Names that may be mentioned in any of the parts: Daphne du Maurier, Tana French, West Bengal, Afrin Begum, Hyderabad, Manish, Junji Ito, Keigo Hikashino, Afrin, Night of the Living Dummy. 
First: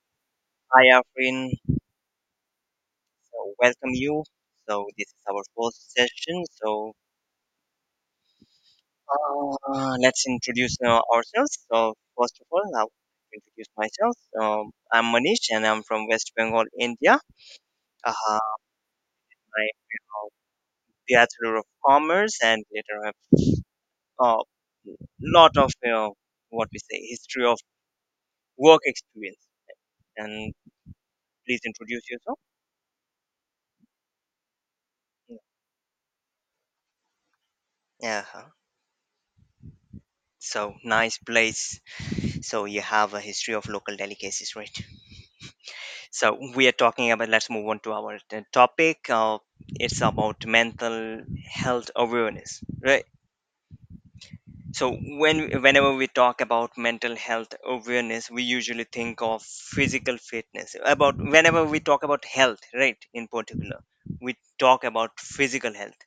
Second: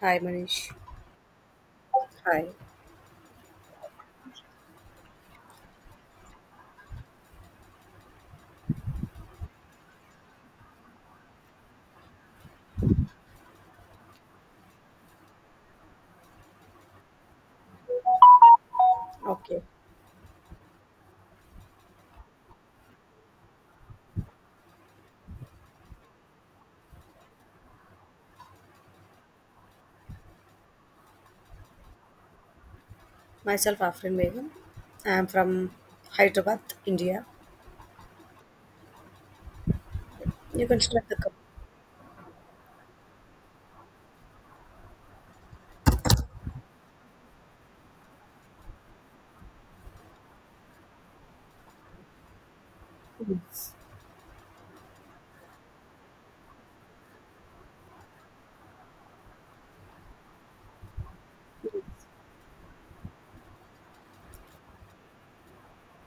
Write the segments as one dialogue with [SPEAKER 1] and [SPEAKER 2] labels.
[SPEAKER 1] Hi, Manish.
[SPEAKER 2] Hi, Afrin.
[SPEAKER 1] Hi.
[SPEAKER 2] So, welcome you. So, this is our first session. Let's introduce ourselves. So, first of all, I'll introduce myself. I'm Manish and I'm from West Bengal, India. Uh,
[SPEAKER 1] Okay.
[SPEAKER 2] I'm a Bachelor of Commerce, and later I have a lot of what we say history of work experience. And please introduce yourself.
[SPEAKER 1] Myself Afrin Begum. I am from Hyderabad, India.
[SPEAKER 2] Yeah.
[SPEAKER 1] You
[SPEAKER 2] So,
[SPEAKER 1] can start the
[SPEAKER 2] nice
[SPEAKER 1] company.
[SPEAKER 2] place. So, you have a history of local delicacies, right? So we are talking about. Let's move on to our topic. It's about mental health awareness, right? Whenever we talk about mental health awareness, we usually think of physical fitness. About whenever we talk about health, right? In particular, we talk about physical health,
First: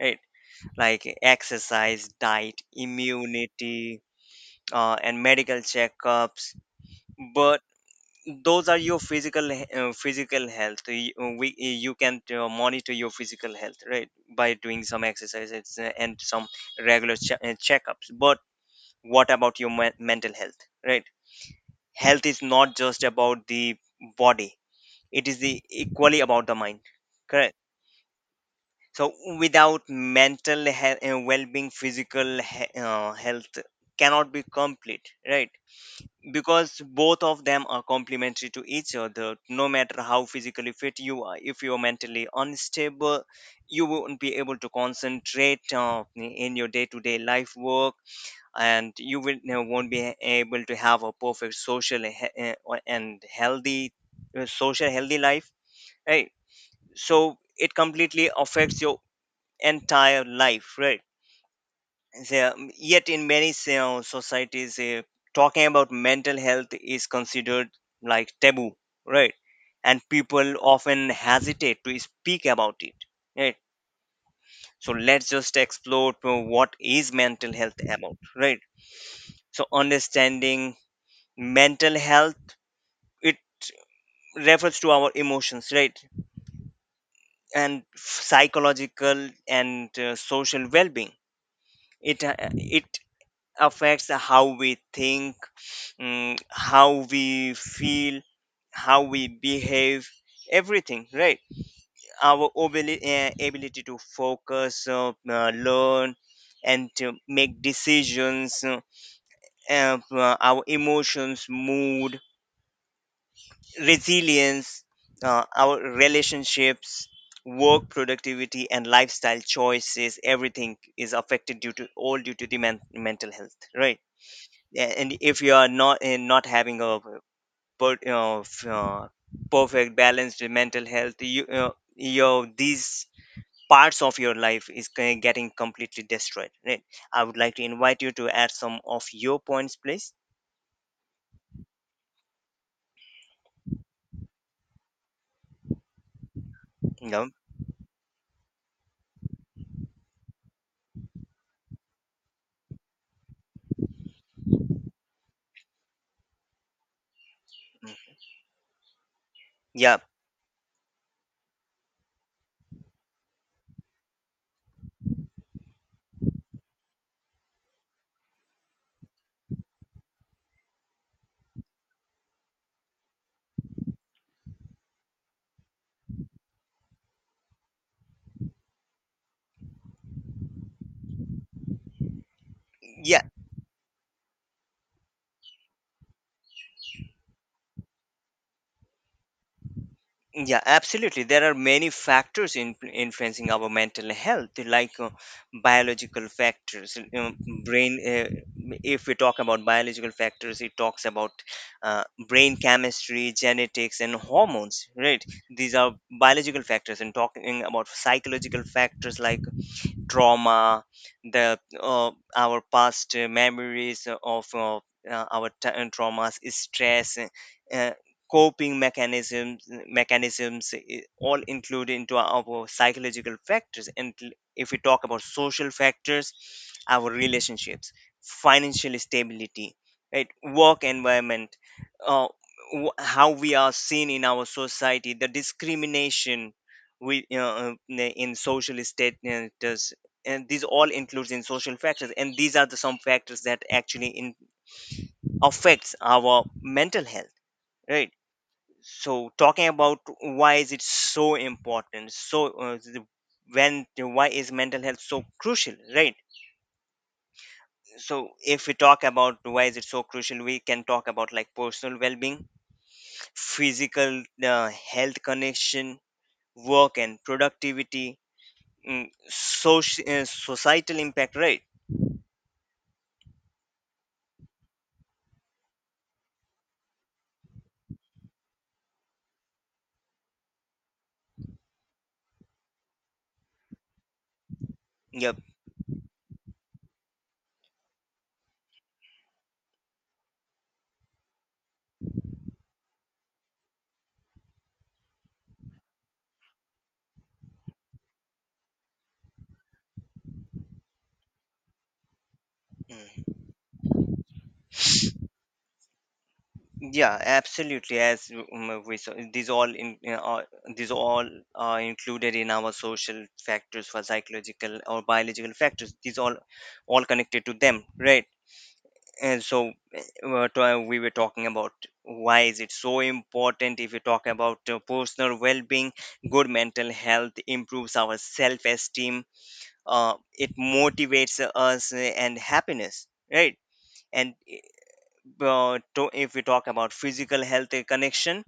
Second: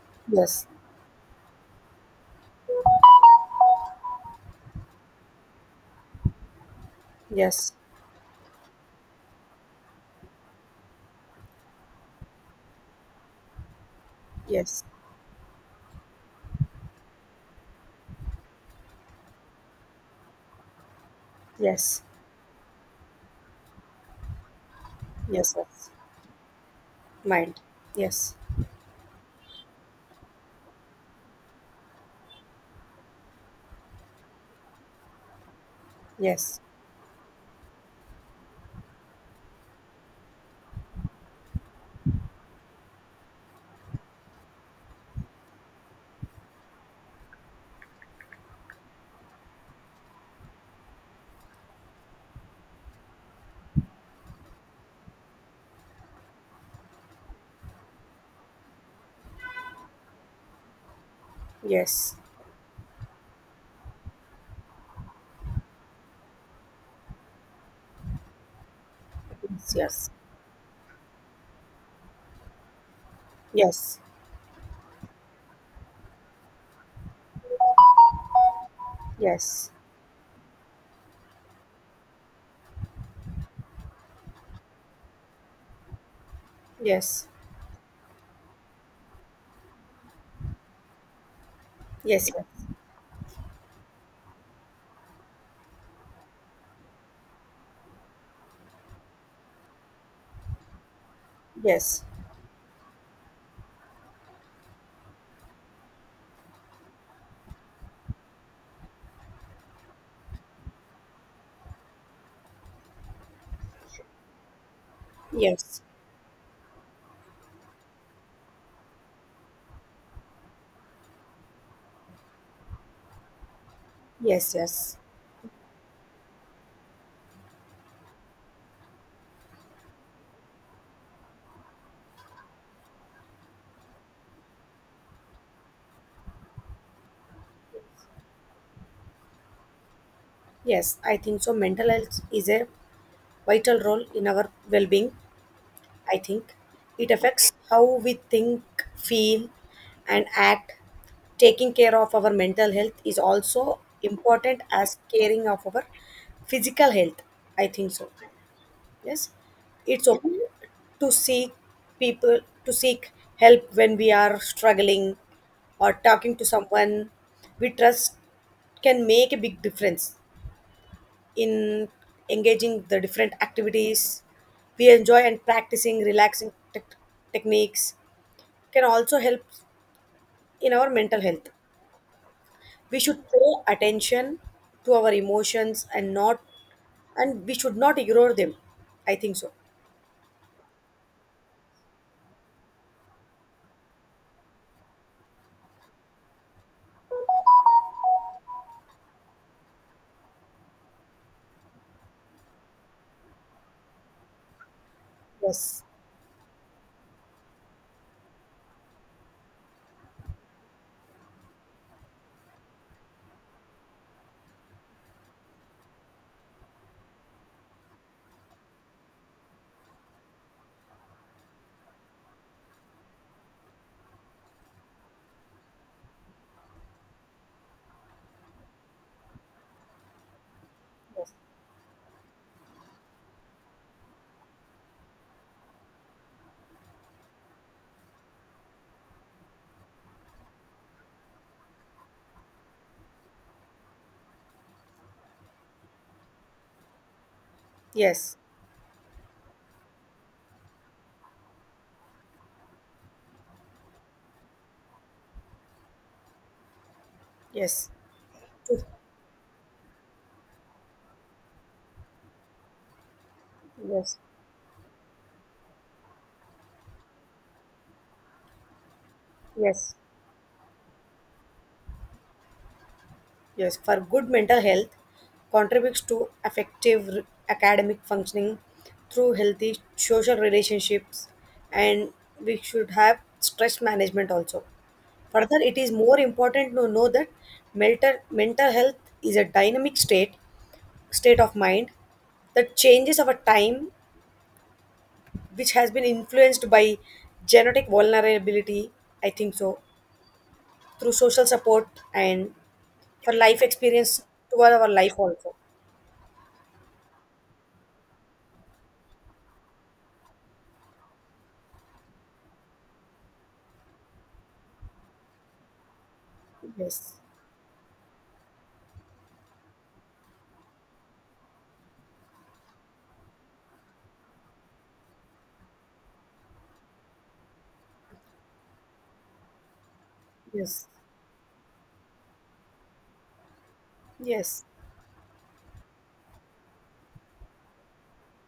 [SPEAKER 2] right?
[SPEAKER 1] Yes.
[SPEAKER 2] Like exercise, diet, immunity, and medical checkups. But
[SPEAKER 1] Yes.
[SPEAKER 2] those are your physical health. You can monitor your physical health, right, by
[SPEAKER 1] Yes.
[SPEAKER 2] doing some exercises and some regular checkups, but what about your mental health, right?
[SPEAKER 1] Yes.
[SPEAKER 2] Health is not just about the body, it is
[SPEAKER 1] Yes.
[SPEAKER 2] the
[SPEAKER 1] Yes.
[SPEAKER 2] equally about the mind. Correct?
[SPEAKER 1] Mind. Yes.
[SPEAKER 2] So without mental well-being, physical health cannot be complete, right?
[SPEAKER 1] Yes.
[SPEAKER 2] Because both of them are complementary to each other. No matter how physically fit you are, if you're mentally unstable, you won't be able to concentrate in your day-to-day life work, and you won't be able to have a perfect social and healthy social healthy life, right? So it completely affects your entire life, right?
[SPEAKER 1] Yes.
[SPEAKER 2] Yeah, yet in many societies, talking about mental health is considered like taboo, right?
[SPEAKER 1] Yes.
[SPEAKER 2] And
[SPEAKER 1] Yes.
[SPEAKER 2] people often hesitate to speak about it,
[SPEAKER 1] Yes. Yes. Yes. Yes.
[SPEAKER 2] right?
[SPEAKER 1] Yes. Yes.
[SPEAKER 2] So let's just explore to what is mental health about, right? So understanding mental health, it refers to our emotions, right? And psychological and social well-being. It affects how we think, how we feel, how we behave, everything, right? Our ability to focus, learn, and to make decisions, our emotions, mood, resilience, our
[SPEAKER 1] Yes.
[SPEAKER 2] relationships, work productivity, and lifestyle choices. Everything is affected due to the mental health, right?
[SPEAKER 1] Yes.
[SPEAKER 2] Yeah,
[SPEAKER 1] Yes.
[SPEAKER 2] and if you are not having a per, you know, f- uh, perfect balanced mental health, your these parts of your life is getting completely destroyed, right? I would like to invite you to add some of your points, please.
[SPEAKER 1] Yes. I think so. Mental health is a vital role in our well-being I think. It
[SPEAKER 2] No.
[SPEAKER 1] affects how we think, feel, and act. Taking care of our mental health is also important as caring of our physical health. I think
[SPEAKER 2] Mm.
[SPEAKER 1] so. Yes.
[SPEAKER 2] Yeah.
[SPEAKER 1] It's okay to seek people to seek help when we are struggling, or talking to someone we trust can make a big difference in engaging the different activities we enjoy, and practicing relaxing techniques can also help in our mental health. We
[SPEAKER 2] Yeah.
[SPEAKER 1] should pay attention to our emotions, and not and we should not ignore them, I think so.
[SPEAKER 2] Yeah, absolutely. There are many factors in influencing our mental health, like biological factors. You know, brain. If we talk about biological factors, it talks about brain chemistry, genetics, and hormones, right? These
[SPEAKER 1] Yes,
[SPEAKER 2] are biological factors, and talking about psychological factors like trauma, the our past memories of our traumas, stress, uh, coping mechanisms, all include into our psychological factors. And if we talk about social factors, our relationships, financial stability, right, work
[SPEAKER 1] yes,
[SPEAKER 2] environment, uh, how we are seen in our society, the discrimination we you in social status, and these all includes in social factors, and these are the some factors that actually affects our mental health, right?
[SPEAKER 1] yes,
[SPEAKER 2] So talking about why is it so important, so the- when why is mental health so crucial, right?
[SPEAKER 1] yes,
[SPEAKER 2] So if we
[SPEAKER 1] yes,
[SPEAKER 2] talk about why is it so crucial, we can talk about like personal well-being, physical
[SPEAKER 1] yes,
[SPEAKER 2] uh, health connection, work and productivity,
[SPEAKER 1] yes.
[SPEAKER 2] social societal impact, right?
[SPEAKER 1] Yes, for good mental health contributes to effective academic functioning through healthy social relationships, and we should have stress management also.
[SPEAKER 2] Yep.
[SPEAKER 1] Further, it is more important to know that mental health is a dynamic state of mind that changes over time, which has been influenced by genetic vulnerability, I think so, through social support and for life experience toward our life also.
[SPEAKER 2] Yeah, absolutely. As we saw, these all are included in our social factors for psychological or biological factors. These all
[SPEAKER 1] Yes.
[SPEAKER 2] connected to them, right? And so we were talking about why is it so important. If you talk about personal well-being, good mental health improves our self-esteem, it
[SPEAKER 1] Yes,
[SPEAKER 2] motivates us, and happiness, right? And
[SPEAKER 1] yes,
[SPEAKER 2] if we talk about physical health connection,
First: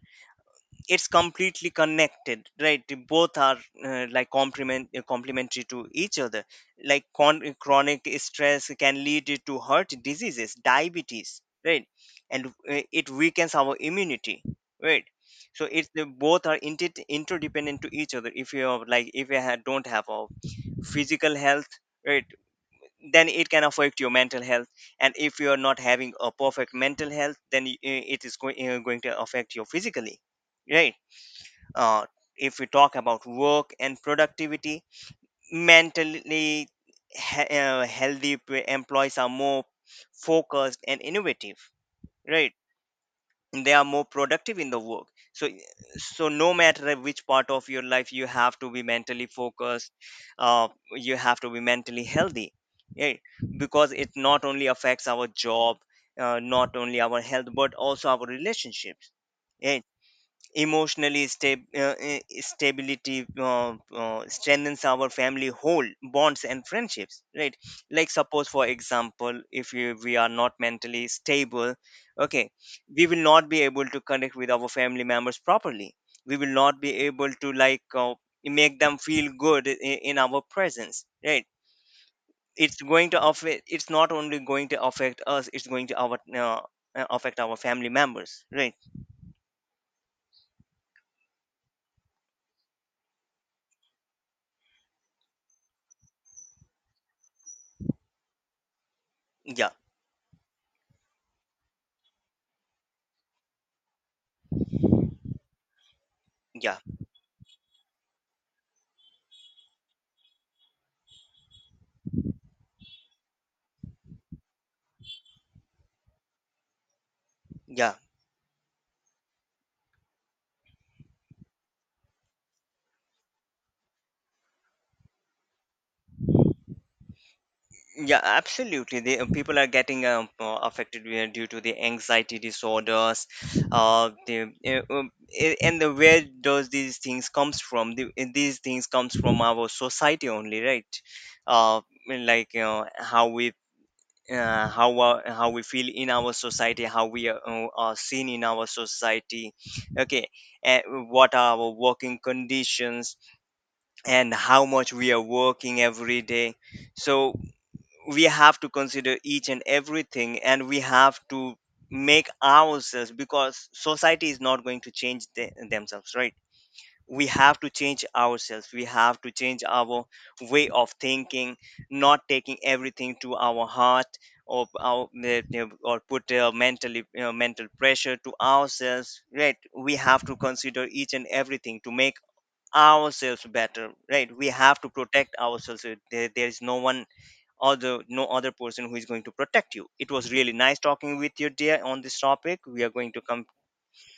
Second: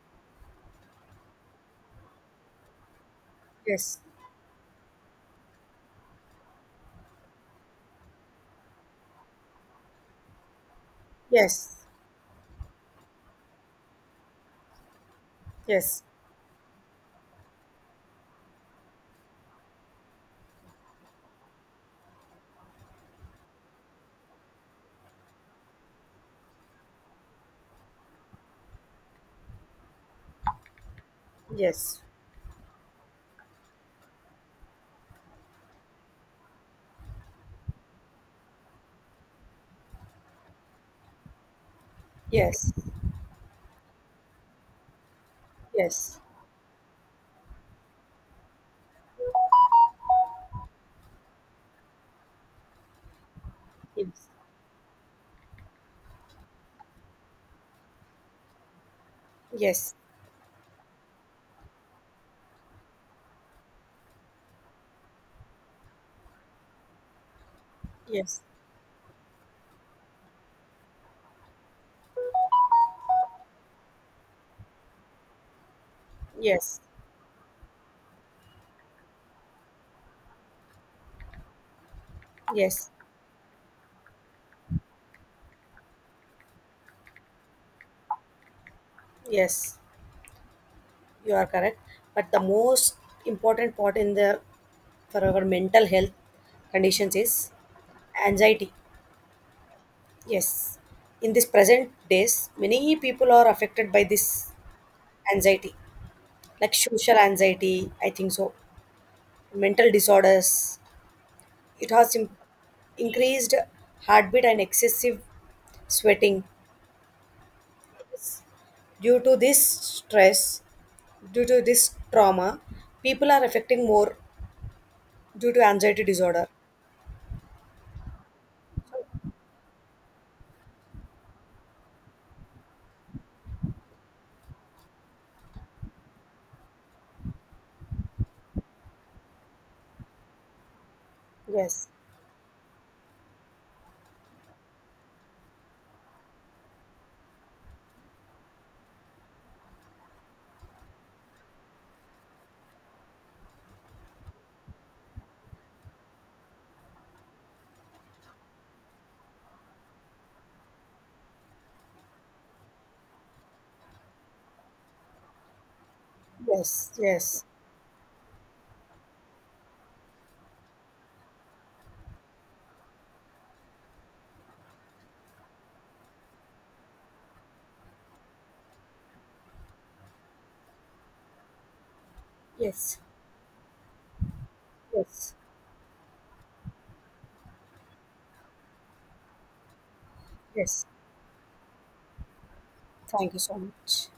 [SPEAKER 2] it's completely connected, right? The both are
[SPEAKER 1] yes,
[SPEAKER 2] like complementary to each other. Like chronic stress can lead to heart diseases, diabetes,
[SPEAKER 1] yes,
[SPEAKER 2] right? And it weakens our immunity, right? So it's
[SPEAKER 1] yes,
[SPEAKER 2] the both are interdependent to each other. If you have, like if you don't have a physical health, right, then it can affect your mental health. And if you are not having a perfect mental health, then it is going to affect you physically, right?
[SPEAKER 1] yes,
[SPEAKER 2] uh, if we talk about work and productivity, mentally healthy employees are more focused and innovative, right?
[SPEAKER 1] yes,
[SPEAKER 2] They are more productive in the work. So,
[SPEAKER 1] yes, yes,
[SPEAKER 2] so no matter which part of your life, you have to be mentally focused, uh, you have to be mentally healthy, right? Because it
[SPEAKER 1] yes,
[SPEAKER 2] not only affects our job, not only our health, but also our relationships, right?
[SPEAKER 1] yes,
[SPEAKER 2] Emotionally stab- stability strengthens our family whole bonds and friendships, right? Like
[SPEAKER 1] yes,
[SPEAKER 2] suppose, for example, if we are not mentally stable, okay, we will not be able to connect with our family members properly. We will not be able to like make them feel good in our presence, right? It's
[SPEAKER 1] yes,
[SPEAKER 2] going to affect. It's not only going to affect us, it's going to our affect our family members, right?
[SPEAKER 1] yes. You are correct. But the most important part in the for our mental health conditions is anxiety.
[SPEAKER 2] Yeah.
[SPEAKER 1] Yes. In this present days, many people are affected by this anxiety, like
[SPEAKER 2] Yeah.
[SPEAKER 1] social anxiety, I think so, mental disorders. It has increased heartbeat and excessive sweating.
[SPEAKER 2] Yeah.
[SPEAKER 1] Due to this stress, due to this trauma, people are affecting more due to anxiety disorder.
[SPEAKER 2] Yeah, absolutely. The people are getting affected due to the anxiety disorders. Uh, the uh, um, and where does these things comes from? These things comes from our society only, right? Uh,
[SPEAKER 1] Yes,
[SPEAKER 2] mean, like how we how we feel in our society, how we are seen in our society. Okay, what are our working conditions, and how much we are working every day? So we have to consider each and everything, and we have to make ourselves, because society is not going to change the, themselves, right?
[SPEAKER 1] yes,
[SPEAKER 2] We
[SPEAKER 1] yes,
[SPEAKER 2] have to change ourselves, we have to change our way of thinking, not taking everything to our heart, or our eh, eh, or put mentally, you know, mental pressure to ourselves, right? We have to consider each and everything to make
[SPEAKER 1] yes,
[SPEAKER 2] ourselves better, right? We have to
[SPEAKER 1] yes,
[SPEAKER 2] protect ourselves. There there is no one or the no other person who is going to protect you. It was really nice
[SPEAKER 1] yes.
[SPEAKER 2] talking with you, dear, on this topic. We are going to
[SPEAKER 1] Thank you
[SPEAKER 2] come
[SPEAKER 1] so much.